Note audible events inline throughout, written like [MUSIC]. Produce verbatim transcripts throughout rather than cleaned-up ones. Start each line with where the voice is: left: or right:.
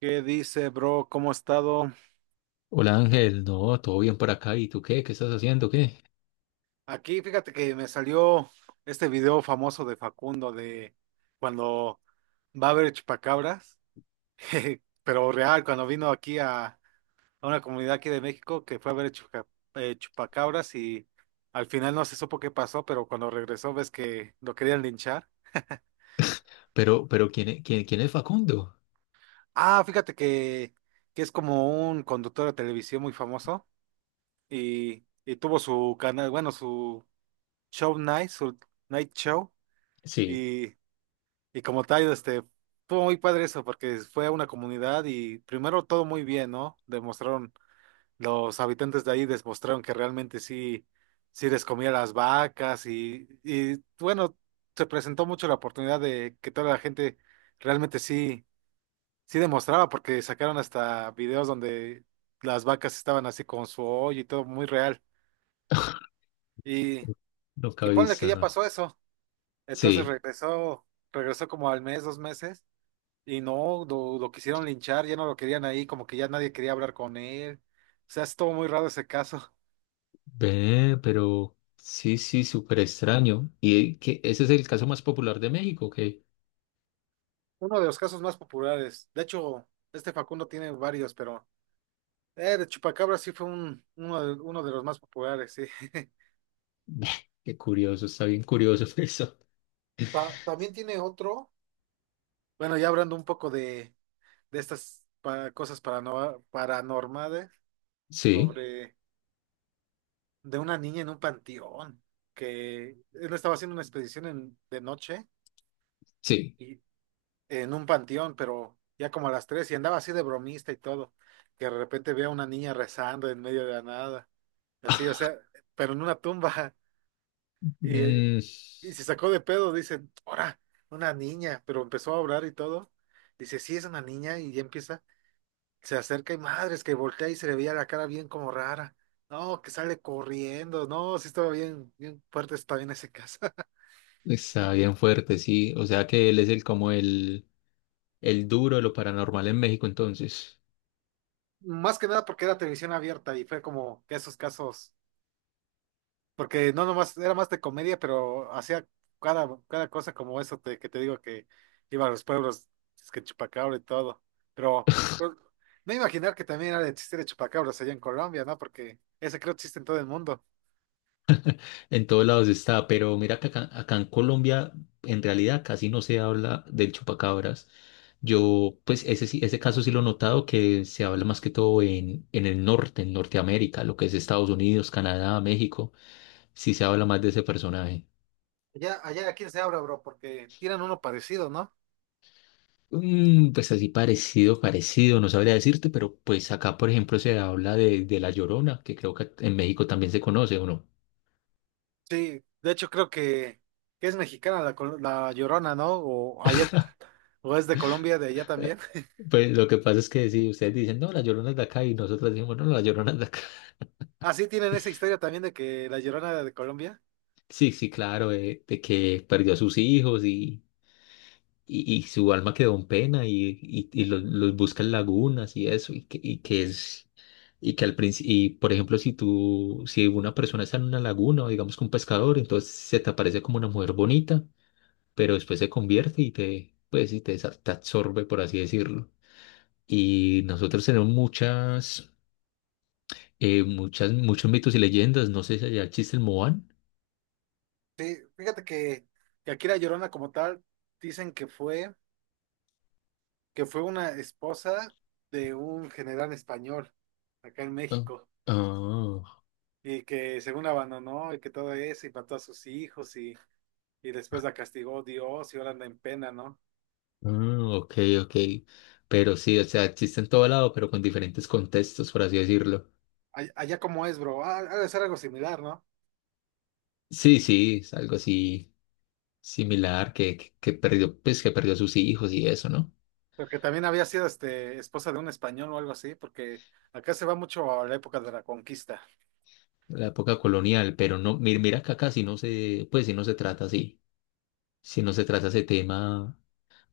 right: ¿Qué dice, bro? ¿Cómo ha estado?
left: Hola Ángel, no, todo bien por acá. ¿Y tú qué? ¿Qué estás haciendo? ¿Qué?
right: Aquí, fíjate que me salió este video famoso de Facundo de cuando va a haber chupacabras, [LAUGHS] jeje, pero real, cuando vino aquí a, a una comunidad aquí de México que fue a ver chuca- eh, chupacabras y al final no se supo qué pasó, pero cuando regresó ves que lo querían linchar.
left: Pero, pero ¿quién, e- quién, quién es Facundo?
right: Ah, fíjate que, que es como un conductor de televisión muy famoso y, y tuvo su canal, bueno, su show night, su night show.
left: Sí,
right: Y, y como tal, este, fue muy padre eso, porque fue a una comunidad y primero todo muy bien, ¿no? Demostraron, los habitantes de ahí demostraron que realmente sí, sí les comía las vacas y, y bueno, se presentó mucho la oportunidad de que toda la gente realmente sí, sí demostraba, porque sacaron hasta videos donde las vacas estaban así con su hoyo y todo muy real. Y,
left: nunca
right: y
left: he
right: ponle que
left: visto,
right: ya
left: ¿no?
right: pasó eso. Entonces
left: Sí,
right: regresó, regresó como al mes, dos meses. Y no, lo, lo quisieron linchar, ya no lo querían ahí, como que ya nadie quería hablar con él. O sea, estuvo muy raro ese caso.
left: ve, pero sí, sí, súper extraño. ¿Y que ese es el caso más popular de México? ¿Qué?
right: [LAUGHS] Uno de los casos más populares. De hecho, este Facundo tiene varios, pero eh, de Chupacabra sí fue un, uno de, uno de los más populares, sí. [LAUGHS]
left: Ve, qué curioso, está bien curioso [LAUGHS] eso.
right: Ta- también tiene otro. Bueno, ya hablando un poco de, de estas pa- cosas parano- paranormales,
left: Sí,
right: sobre de una niña en un panteón, que él estaba haciendo una expedición en- de noche.
left: sí.
right: En un panteón, pero ya como a las tres y andaba así de bromista y todo, que de repente veía a una niña rezando en medio de la nada, así, o
left: [LAUGHS]
right: sea, pero en una tumba [LAUGHS] y,
left: Mm,
right: y se sacó de pedo, dice, ahora, una niña, pero empezó a orar y todo, dice, sí, es una niña y ya empieza, se acerca y madres que voltea y se le veía la cara bien como rara. No, que sale corriendo. No, sí estaba bien, bien fuerte, está bien ese caso. [LAUGHS]
left: está bien fuerte, sí. O sea que él es el como el, el duro de lo paranormal en México entonces.
right: Más que nada porque era televisión abierta y fue como que esos casos. Porque no nomás, era más de comedia, pero hacía cada, cada cosa como eso te- que te digo que iba a los pueblos, es que chupacabra y todo. Pero pues, no imaginar que también era de chiste de chupacabras allá en Colombia, ¿no? Porque ese creo que existe en todo el mundo.
left: En todos lados está, pero mira que acá, acá en Colombia en realidad casi no se habla del chupacabras. Yo, pues ese, sí- ese caso sí lo he notado que se habla más que todo en, en, el norte, en Norteamérica, lo que es Estados Unidos, Canadá, México, sí se habla más de ese personaje.
right: Allá, allá, ¿a quién se habla, bro? Porque tiran uno parecido, ¿no?
left: Mm, pues así parecido, parecido, no sabría decirte, pero pues acá, por ejemplo, se habla de, de La Llorona, que creo que en México también se conoce, ¿o no?
right: Sí, de hecho creo que, que es mexicana la, col- la Llorona, ¿no? O allá, o es de Colombia, de allá
left: Eh,
right: también. [LAUGHS]
left: pues lo que pasa es que si ustedes dicen, no, La Llorona es de acá y nosotros decimos, no, La Llorona es de acá.
right: Así tienen esa historia también de que la Llorona era de Colombia.
left: Sí, sí, claro, eh, de, que perdió a sus hijos y, y, y su alma quedó en pena y, y, y los, los busca en lagunas y eso, y que, y que es, y que al principio, y por ejemplo, si tú, si una persona está en una laguna o digamos que un pescador, entonces se te aparece como una mujer bonita, pero después se convierte y te, pues, y te, sa- te absorbe, por así decirlo. Y nosotros tenemos muchas, eh, muchas, muchos mitos y leyendas, no sé si allá existe el Moan.
right: Sí, fíjate que, que aquí la Llorona como tal dicen que fue, que fue una esposa de un general español acá en
left: Ah,
right: México
left: ah.
right: y que según la abandonó y que todo eso y mató a sus hijos y, y después la castigó Dios y ahora anda en pena, ¿no?
left: Mm, ok, ok. Pero sí, o sea, existe en todo lado, pero con diferentes contextos, por así decirlo.
right: Ay- Allá como es, bro, ah, ha de ser algo similar, ¿no?
left: Sí, sí, es algo así similar que, que, que perdió, pues que perdió a sus hijos y eso, ¿no?
right: Porque también había sido este esposa de un español o algo así, porque acá se va mucho a la época de la conquista.
left: La época colonial, pero no, mira, mira que acá si no se, pues si no se trata así, si no se trata ese tema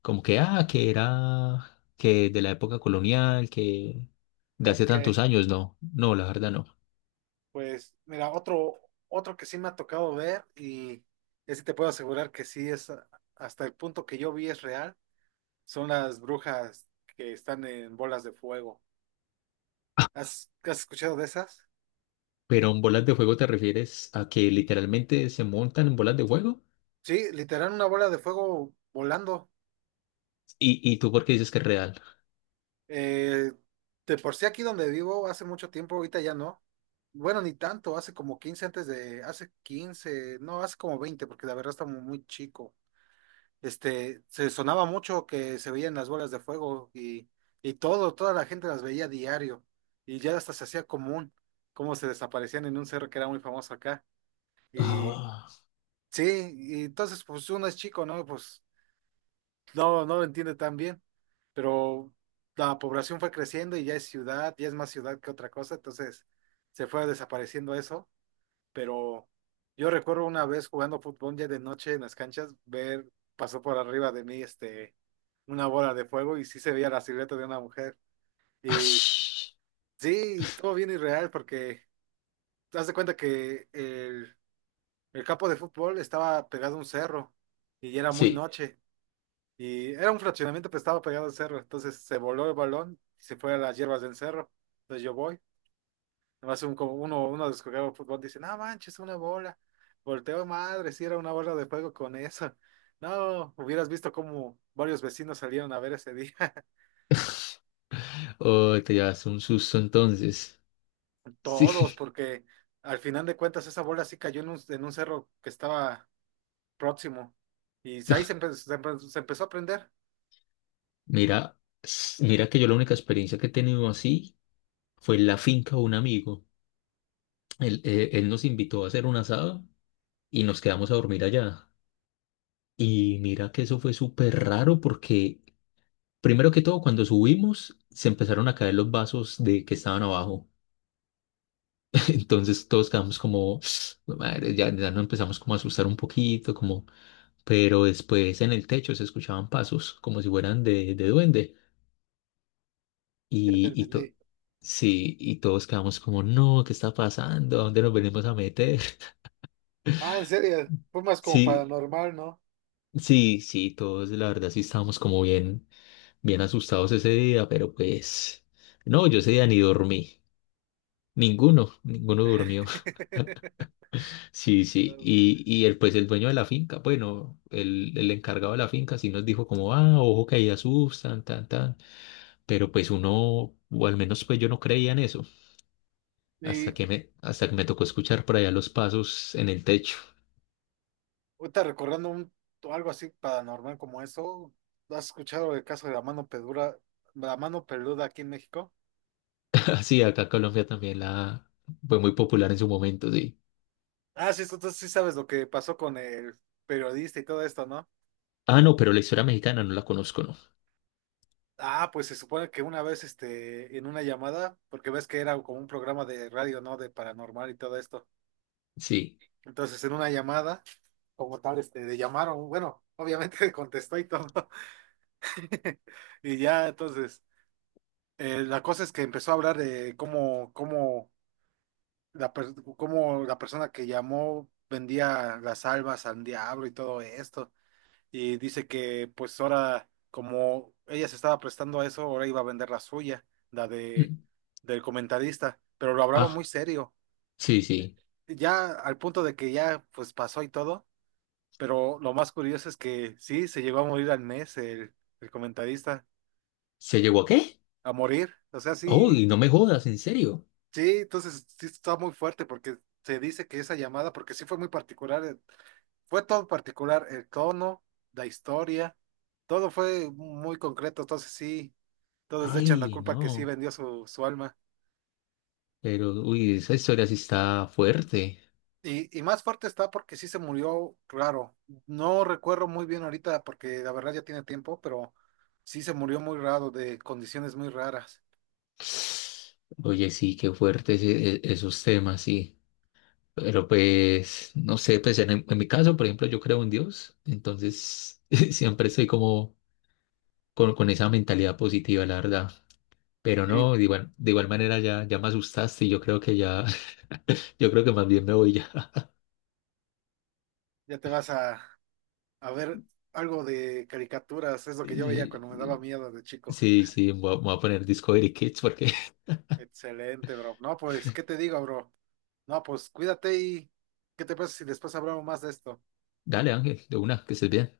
left: como que, ah, que era, que de la época colonial, que de hace tantos
right: Ok.
left: años, no, no, la verdad no.
right: Pues mira, otro, otro que sí me ha tocado ver y ese te puedo asegurar que sí es a- hasta el punto que yo vi es real, son las brujas que están en bolas de fuego. ¿Has, has escuchado de esas?
left: Pero en bolas de fuego te refieres a que literalmente se montan en bolas de fuego.
right: Sí, literal una bola de fuego volando.
left: ¿Y, y tú por qué dices que es real?
right: Eh, de por sí aquí donde vivo hace mucho tiempo, ahorita ya no. Bueno, ni tanto, hace como quince antes de, hace quince, no, hace como veinte porque la verdad está muy muy chico. Este, se sonaba mucho que se veían las bolas de fuego y, y todo, toda la gente las veía diario y ya hasta se hacía común cómo se desaparecían en un cerro que era muy famoso acá. Y
left: Ah,
right: sí, y entonces pues uno es chico, ¿no? Pues no, no lo entiende tan bien, pero la población fue creciendo y ya es ciudad, ya es más ciudad que otra cosa, entonces se fue desapareciendo eso, pero yo recuerdo una vez jugando fútbol ya de noche en las canchas, ver, pasó por arriba de mí este, una bola de fuego y sí se veía la silueta de una mujer.
left: [LAUGHS]
right: Y
left: ash.
right: sí, todo bien irreal porque te das de cuenta que el, el campo de fútbol estaba pegado a un cerro y ya era muy
left: Sí.
right: noche. Y era un fraccionamiento, pero estaba pegado al cerro. Entonces se voló el balón y se fue a las hierbas del cerro. Entonces yo voy. Nomás un, como uno, uno descubrió fútbol, dice, no manches, una bola. Volteo, madre, si era una bola de fuego con eso. No, hubieras visto cómo varios vecinos salieron a ver ese día. [LAUGHS]
left: Oh, te llevas un susto entonces. Sí.
right: Todos, porque al final de cuentas esa bola sí cayó en un, en un cerro que estaba próximo. Y ahí se,
left: [LAUGHS]
right: empe- se empe- se empezó a prender.
left: Mira, s- mira que yo la única experiencia que he tenido así fue en la finca de un amigo. Él, eh, él nos invitó a hacer un asado y nos quedamos a dormir allá. Y mira que eso fue súper raro porque, primero que todo, cuando subimos, se empezaron a caer los vasos de que estaban abajo. [LAUGHS] Entonces todos quedamos como, [SNIFFS] "Madre, ya, ya nos empezamos como a asustar un poquito, como, pero después en el techo se escuchaban pasos como si fueran de, de, duende
right: Ya te
left: y, y to-
right: entendí.
left: sí, y todos quedamos como, no, ¿qué está pasando? ¿A dónde nos venimos a meter? [LAUGHS]
right: Ah, en serio, fue más como
left: Sí,
right: paranormal, ¿no?
left: sí, sí, todos la verdad sí estábamos como bien, bien asustados ese día, pero pues, no, yo ese día ni dormí. Ninguno, ninguno durmió. [LAUGHS]
right: [LAUGHS]
left: Sí, sí. Y, y el, pues el dueño de la finca, bueno, el, el encargado de la finca sí nos dijo como, ah, ojo que ahí asustan, tan, tan. Pero pues uno, o al menos pues yo no creía en eso,
right: Y
left: hasta que me, hasta que me tocó escuchar por allá los pasos en el techo.
right: ahorita recordando un, algo así paranormal como eso, ¿has escuchado el caso de la mano peluda, la mano peluda aquí en México?
left: [LAUGHS] Así, acá en Colombia también la fue muy popular en su momento, sí.
right: Ah, sí, entonces sí sabes lo que pasó con el periodista y todo esto, ¿no?
left: Ah, no, pero la historia mexicana no la conozco, ¿no?
right: Ah, pues se supone que una vez, este, en una llamada, porque ves que era como un programa de radio, ¿no? De paranormal y todo esto.
left: Sí.
right: Entonces, en una llamada, como tal, este, le llamaron, bueno, obviamente [LAUGHS] contestó y todo. [LAUGHS] Y ya, entonces, eh, la cosa es que empezó a hablar de cómo, cómo la per- cómo la persona que llamó vendía las almas al diablo y todo esto. Y dice que pues ahora, como ella se estaba prestando a eso, ahora iba a vender la suya, la de
left: Mm.
right: del comentarista, pero lo hablaba muy
left: Ah,
right: serio.
left: sí, sí.
right: Ya al punto de que ya pues pasó y todo, pero lo más curioso es que sí, se llegó a morir al mes el, el comentarista,
left: ¿Se llegó a qué?
right: a morir. O sea, sí,
left: Uy, no me jodas, en serio.
right: sí, entonces sí está muy fuerte porque se dice que esa llamada, porque sí fue muy particular, eh, fue todo particular, el tono, la historia, todo fue muy concreto, entonces sí, todos le echan la
left: Ay,
right: culpa que sí
left: no.
right: vendió su, su alma.
left: Pero, uy, esa historia sí está fuerte.
right: Y, y más fuerte está porque sí se murió raro. No recuerdo muy bien ahorita porque la verdad ya tiene tiempo, pero sí se murió muy raro, de condiciones muy raras.
left: Oye, sí, qué fuertes e- e- esos temas, sí. Pero pues, no sé, pues en, en, mi caso, por ejemplo, yo creo en Dios, entonces [LAUGHS] siempre estoy como con, con esa mentalidad positiva, la verdad. Pero
right: Y
left: no, de igual, de igual manera ya, ya me asustaste y yo creo que ya, [LAUGHS] yo creo que más bien me voy ya.
right: ya te vas a, a ver algo de caricaturas, es
left: [LAUGHS]
right: lo que yo veía
left: Y-
right: cuando me daba miedo de chico.
left: Sí, sí, me voy a, me voy a poner Discovery Kids porque, [LAUGHS]
right: Excelente, bro. No, pues, ¿qué te digo, bro? No, pues cuídate y ¿qué te pasa si después hablamos más de esto?
left: dale Ángel, de una, que estés bien.